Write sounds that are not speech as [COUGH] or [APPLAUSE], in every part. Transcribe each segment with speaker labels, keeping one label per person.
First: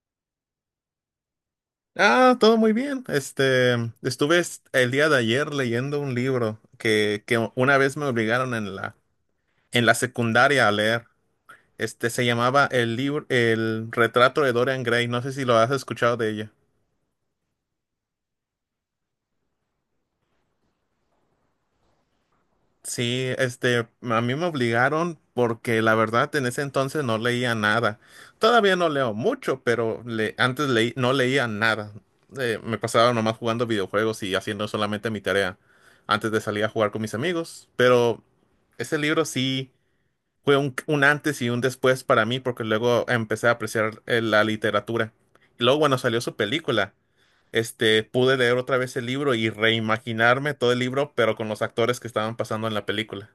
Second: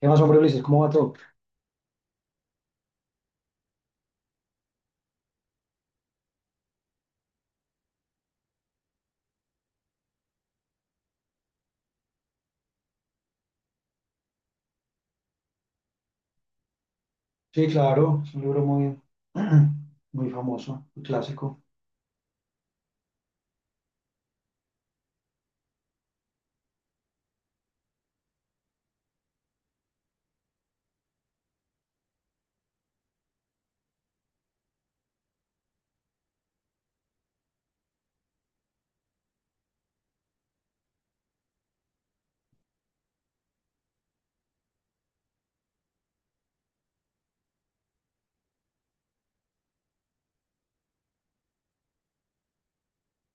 Speaker 1: ¿Qué más, hombre, Ulises? ¿Cómo va todo?
Speaker 2: Ah, todo muy bien. Estuve el día de ayer leyendo un libro que una vez me obligaron en en la secundaria a leer. Se llamaba el libro, El retrato de Dorian Gray. No sé si lo has escuchado de ella.
Speaker 1: Sí, claro, es un libro muy, [CLEARS THROAT] muy famoso, un clásico.
Speaker 2: Sí, a mí me obligaron porque la verdad en ese entonces no leía nada. Todavía no leo mucho, pero antes leí, no leía nada. Me pasaba nomás jugando videojuegos y haciendo solamente mi tarea antes de salir a jugar con mis amigos. Pero ese libro sí fue un antes y un después para mí porque luego empecé a apreciar la literatura. Y luego, bueno, salió su película. Pude leer otra vez el libro y reimaginarme todo el libro, pero con los actores que estaban pasando en la película.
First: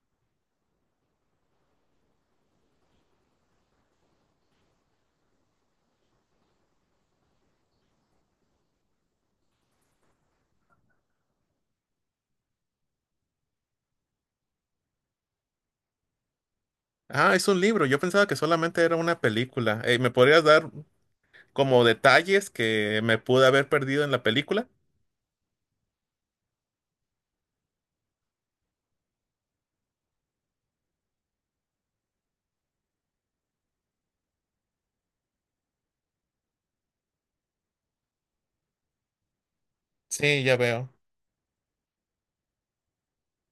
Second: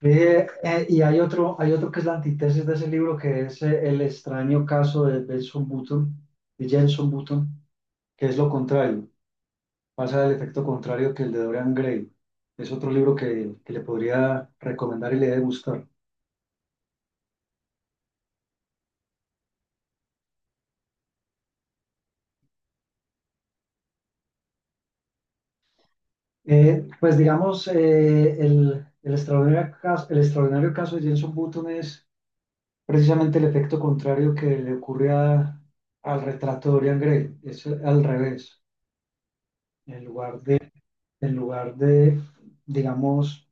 Speaker 1: Y hay otro que es la antítesis de ese libro, que es El extraño caso de Benson Button, de Jenson Button, que es lo contrario, pasa el efecto contrario que el de Dorian Gray. Es otro libro que le podría recomendar y le debe gustar.
Speaker 2: Ah, es un libro. Yo pensaba que solamente era una película. ¿Me podrías dar como detalles que me pude haber perdido en la película?
Speaker 1: Pues digamos, el extraordinario caso de Jenson Button es precisamente el efecto contrario que le ocurre a- al retrato de Dorian Gray, es al revés. En lugar
Speaker 2: Sí, ya
Speaker 1: de,
Speaker 2: veo,
Speaker 1: en lugar de, digamos,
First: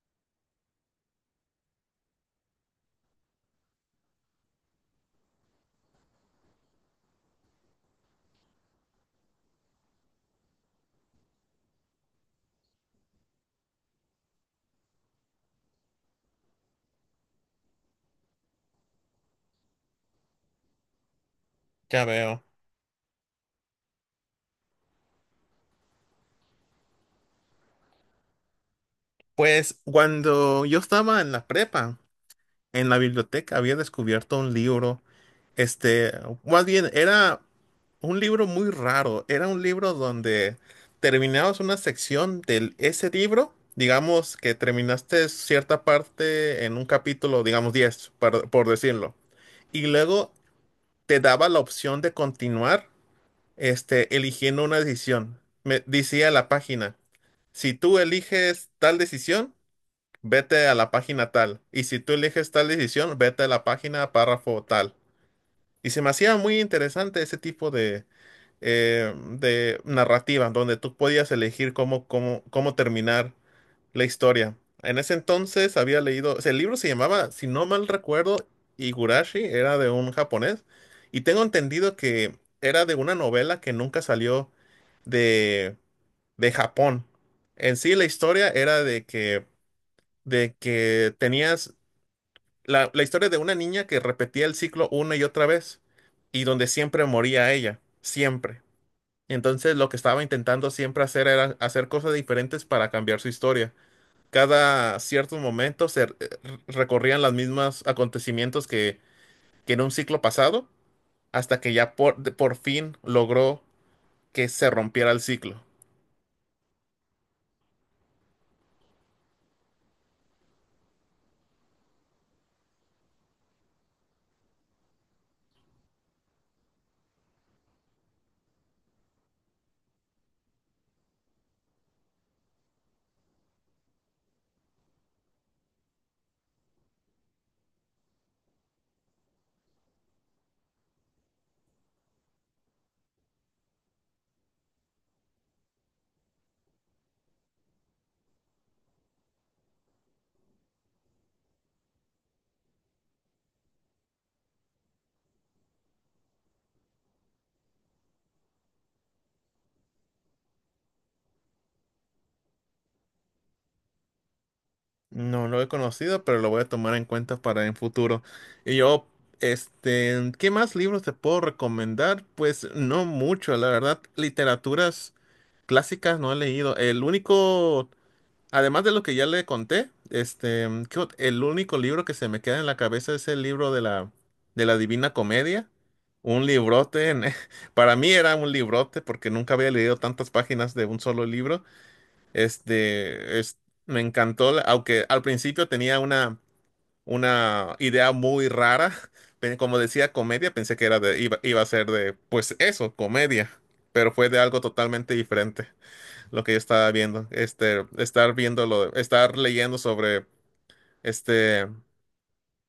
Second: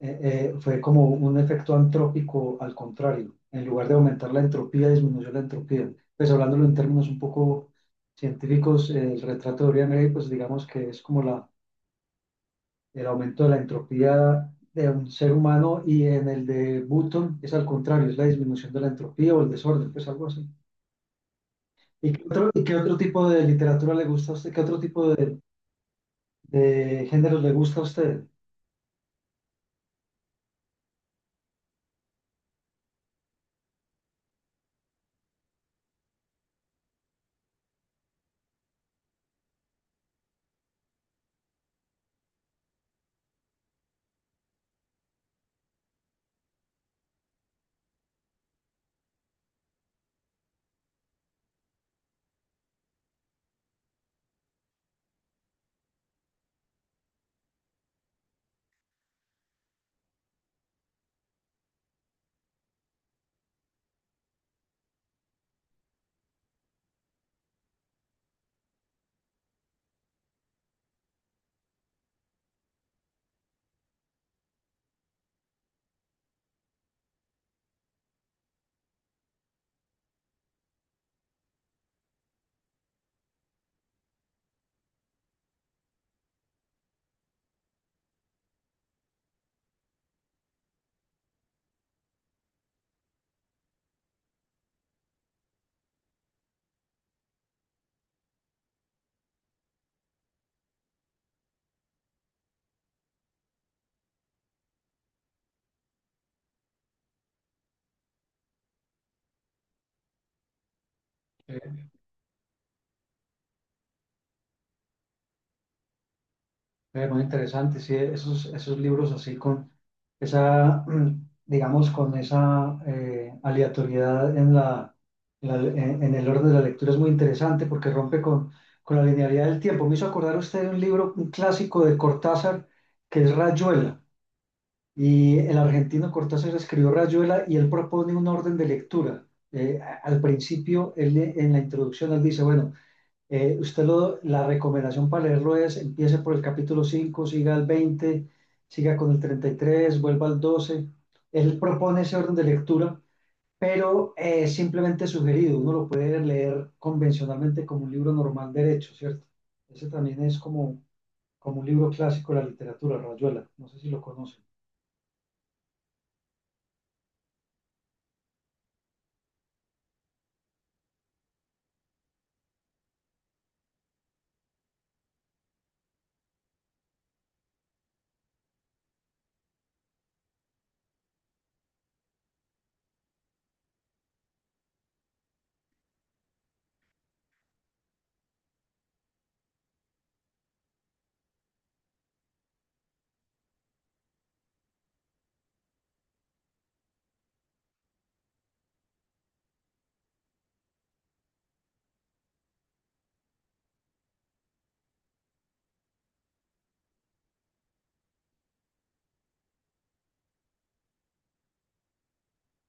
Speaker 1: fue como un efecto antrópico al contrario. En lugar de aumentar la entropía, disminuyó la entropía. Pues hablándolo en términos un poco científicos, el retrato de Dorian Gray, pues digamos que es como el aumento de la entropía de un ser humano y en el de Button es al contrario, es la disminución de la entropía o el desorden, pues algo así.
Speaker 2: ya veo.
Speaker 1: Y qué otro tipo de literatura le gusta a usted? ¿Qué otro tipo de géneros le gusta a usted?
Speaker 2: Pues cuando yo estaba en la prepa, en la biblioteca había descubierto un libro, este, más bien era un libro muy raro. Era un libro donde terminabas una sección de ese libro, digamos que terminaste cierta parte en un capítulo, digamos 10, por decirlo. Y luego te daba la opción de continuar, eligiendo una decisión. Me decía la página, si tú eliges tal decisión, vete a la página tal. Y si tú eliges tal decisión, vete a la página párrafo tal. Y se me hacía muy interesante ese tipo de narrativa, donde tú podías elegir cómo terminar la historia. En ese entonces había leído, o sea, el libro se llamaba, si no mal recuerdo, Higurashi, era de un japonés, y tengo entendido que era de una novela que nunca salió de, de Japón. En sí, la historia era de que tenías la historia de una niña que repetía el ciclo una y otra vez, y donde siempre moría ella, siempre. Entonces, lo que estaba intentando siempre hacer era hacer cosas diferentes para cambiar su historia cada ciertos momentos recorrían los mismos acontecimientos que en un ciclo pasado, hasta que
Speaker 1: Eh,
Speaker 2: ya por fin logró que se rompiera el ciclo.
Speaker 1: Muy interesante, sí, esos, esos libros así con esa, [CLEARS THROAT] digamos, con esa aleatoriedad en en el orden de la lectura es muy interesante porque rompe con la linealidad del tiempo. Me hizo acordar usted de un libro, un clásico de Cortázar, que es Rayuela. Y el argentino Cortázar escribió Rayuela y él propone un orden de lectura. Al principio, en la introducción, él dice, bueno, usted la recomendación para leerlo es, empiece por el capítulo 5, siga al 20, siga con el 33, vuelva al 12. Él propone ese orden de lectura, pero es simplemente sugerido. Uno lo puede leer convencionalmente como un libro normal derecho, ¿cierto? Ese también es como, como un libro clásico de la literatura, Rayuela. No sé si lo conoce.
Speaker 2: No lo he conocido, pero lo voy a tomar en cuenta para en futuro. Y yo, ¿qué más libros te puedo recomendar? Pues no mucho, la verdad, literaturas clásicas no he leído. El único además de lo que ya le conté, el único libro que se me queda en la cabeza es el libro de de la Divina Comedia. Un librote, [LAUGHS] para mí era un librote porque nunca había leído tantas páginas de un solo libro. Este, es, me encantó, aunque al principio tenía una idea muy rara. [LAUGHS] Como decía comedia, pensé que era de, iba a ser de, pues eso, comedia, pero fue de algo totalmente diferente lo que yo estaba viendo. Estar leyendo sobre este,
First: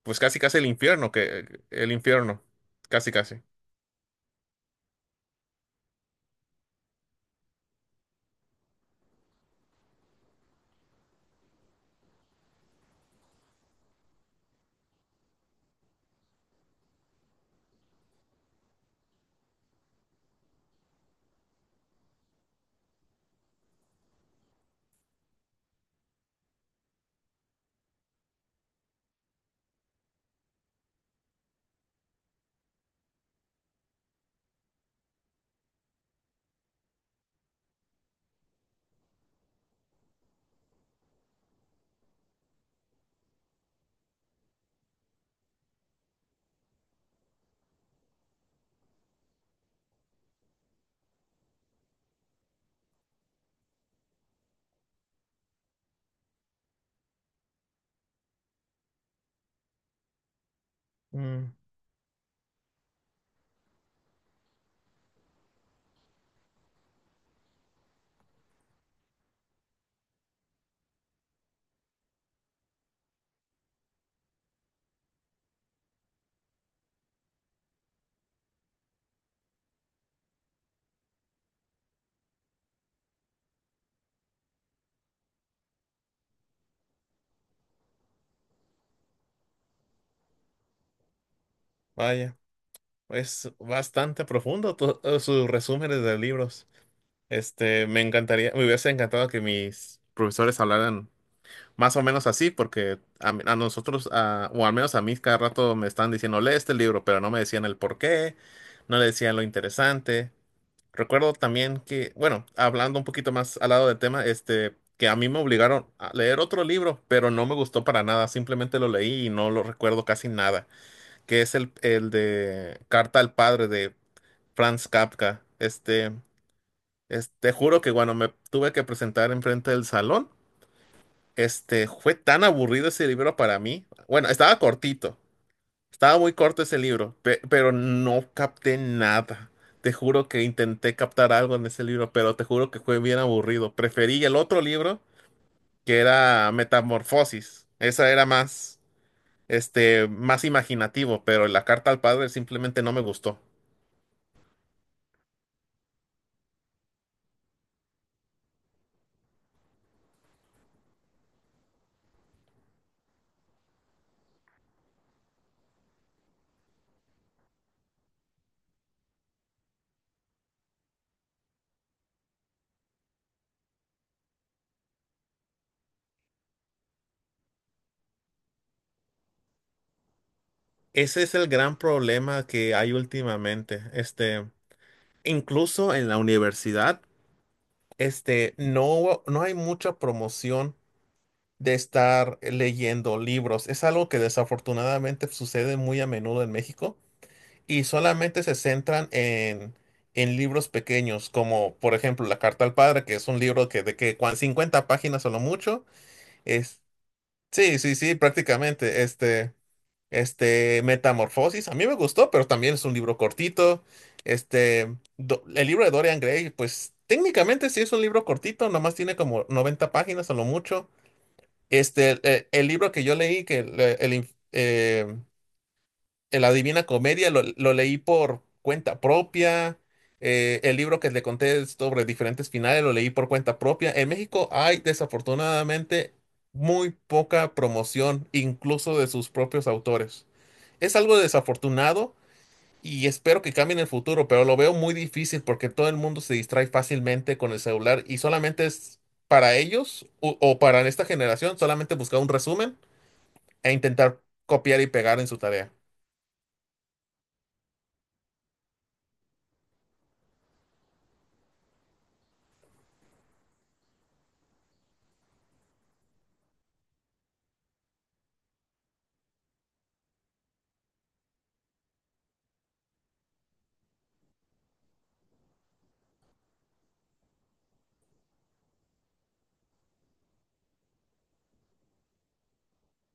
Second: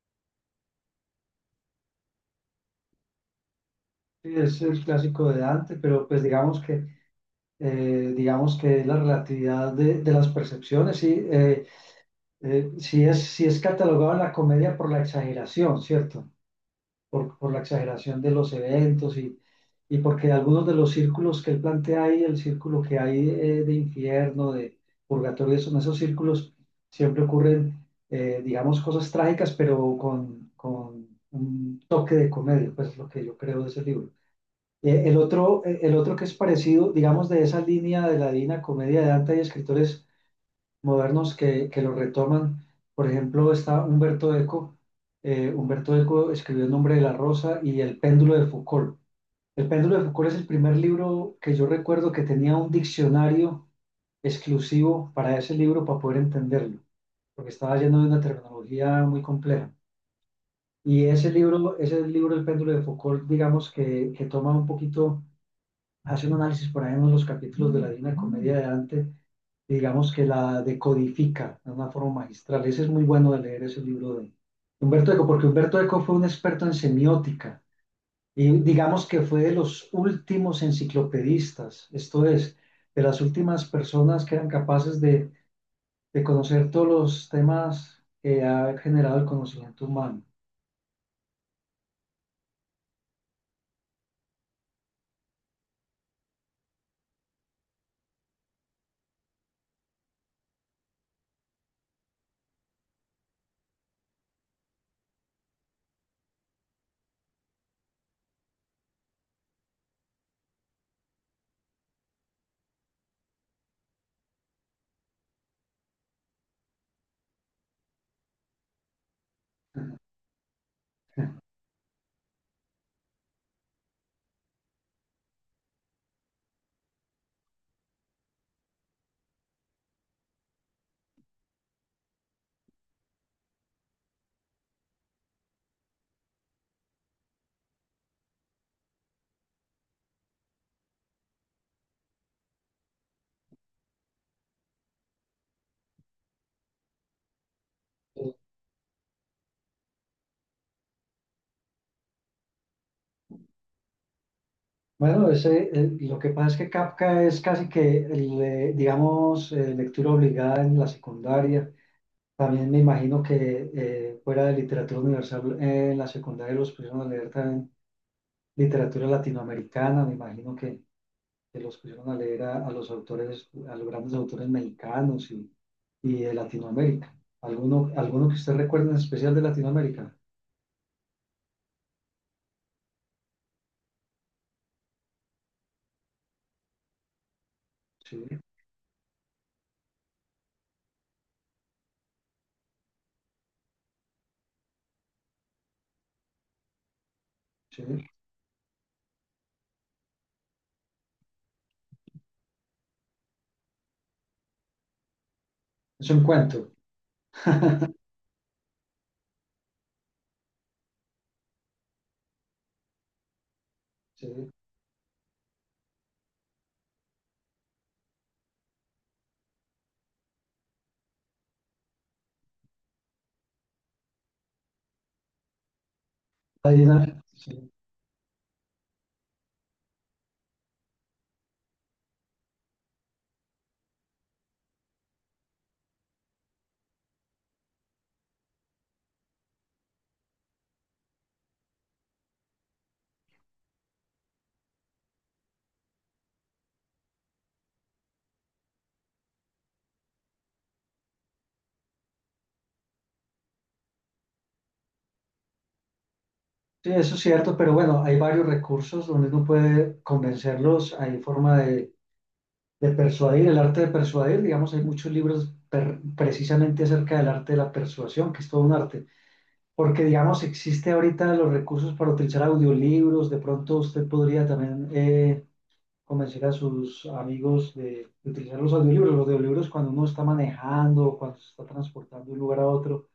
Speaker 2: pues casi casi el infierno, que el infierno, casi casi.
Speaker 1: Sí, es el clásico de Dante, pero pues digamos que es la relatividad de las percepciones, sí, sí es catalogado en la comedia por la exageración, ¿cierto? Por la exageración de los eventos y porque algunos de los círculos que él plantea ahí, el círculo que hay de infierno, de purgatorio, son esos círculos, siempre ocurren, digamos, cosas trágicas, pero con un toque de comedia, pues es lo que yo creo de ese libro. El otro que es parecido, digamos, de esa línea de la divina comedia de Dante y escritores modernos que lo retoman. Por ejemplo, está Humberto Eco. Humberto Eco escribió El nombre de la rosa y El péndulo de Foucault. El péndulo de Foucault es el primer libro que yo recuerdo que tenía un diccionario exclusivo para ese libro para poder entenderlo, porque estaba lleno de una terminología muy compleja. Y
Speaker 2: Mm,
Speaker 1: ese libro, El péndulo de Foucault, digamos que toma un poquito hace un análisis por ahí en los capítulos de la Divina Comedia de Dante, digamos que la decodifica de una forma magistral. Ese es muy bueno de leer ese libro de Humberto Eco, porque Humberto Eco fue un experto en semiótica y digamos que fue de los últimos enciclopedistas, esto es, de las últimas personas que eran capaces de conocer todos los temas que ha generado el conocimiento humano.
Speaker 2: vaya, es bastante profundo sus resúmenes de libros. Me encantaría, me hubiese encantado que mis profesores hablaran más o menos así, porque a nosotros, o al menos a mí, cada rato me están diciendo, lee este libro, pero no me decían el por qué, no le decían lo interesante. Recuerdo también que, bueno, hablando un poquito más al lado del tema, que a mí me obligaron a leer otro libro, pero no me gustó para nada, simplemente lo leí y no lo recuerdo casi nada, que es el de Carta al Padre de Franz Kafka. Este, juro que cuando me tuve que presentar enfrente del salón, fue tan aburrido ese libro para mí. Bueno, estaba cortito, estaba muy corto ese libro, pero no capté nada. Te juro que intenté captar algo en ese libro, pero te juro que fue bien aburrido. Preferí el otro libro, que era Metamorfosis. Esa era más, más imaginativo, pero la carta al padre simplemente no me gustó.
Speaker 1: Bueno, ese, lo que pasa es que Kafka es casi que, digamos, lectura obligada en la secundaria. También me imagino que fuera de literatura universal, en la secundaria los pusieron a leer también literatura latinoamericana. Me imagino que los pusieron a leer a los autores, a los grandes autores mexicanos y de Latinoamérica. ¿Alguno, alguno que usted recuerde en especial de Latinoamérica?
Speaker 2: Ese es el gran problema que hay últimamente. Incluso en la universidad,
Speaker 1: Sí,
Speaker 2: no hay mucha promoción de estar leyendo libros. Es algo que desafortunadamente sucede muy a menudo en México y
Speaker 1: sí.
Speaker 2: solamente se centran en libros pequeños, como por ejemplo La Carta al Padre, que es un libro que de 50 páginas o lo mucho.
Speaker 1: Es un cuento.
Speaker 2: Es, sí, sí,
Speaker 1: [LAUGHS]
Speaker 2: sí, prácticamente. Este, Metamorfosis, a mí me gustó, pero también es un libro cortito.
Speaker 1: Sí.
Speaker 2: El libro de Dorian Gray, pues técnicamente sí es un libro cortito, nomás tiene como 90 páginas a lo mucho. Libro que yo leí, que el inf- el
Speaker 1: Hay
Speaker 2: Adivina
Speaker 1: una-
Speaker 2: Comedia,
Speaker 1: sí.
Speaker 2: lo leí por cuenta propia. El libro que le conté sobre diferentes finales, lo leí por cuenta propia. En México hay desafortunadamente muy poca promoción, incluso de sus propios autores. Es algo desafortunado y espero que cambie en el futuro, pero lo veo muy difícil porque todo el mundo se distrae fácilmente con el celular y solamente es para ellos o para esta generación, solamente buscar un resumen e intentar copiar y pegar en su tarea.
Speaker 1: Sí, eso es cierto, pero bueno, hay varios recursos donde uno puede convencerlos, hay forma de persuadir, el arte de persuadir, digamos, hay muchos libros per- precisamente acerca del arte de la persuasión, que es todo un arte, porque digamos, existe ahorita los recursos para utilizar audiolibros, de pronto usted podría también convencer a sus amigos de utilizar los audiolibros cuando uno está manejando, cuando se está transportando de un lugar a otro,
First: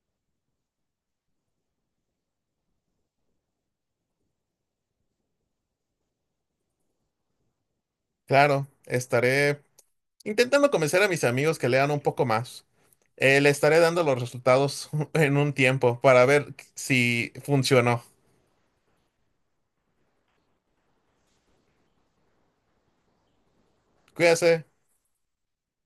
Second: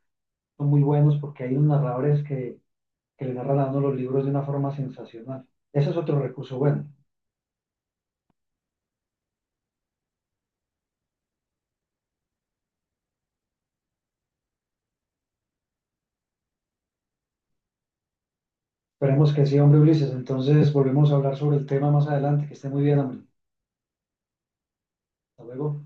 Speaker 1: son muy buenos porque hay unos narradores que le narra a uno los libros de una forma sensacional. Ese es otro recurso bueno.
Speaker 2: Claro, estaré intentando convencer a mis amigos que lean un poco más. Le estaré dando los resultados [LAUGHS] en un tiempo para ver si funcionó.
Speaker 1: Esperemos que sí, hombre Ulises. Entonces volvemos a hablar sobre el tema más adelante. Que esté muy bien, hombre.
Speaker 2: Cuídese.
Speaker 1: Hasta luego.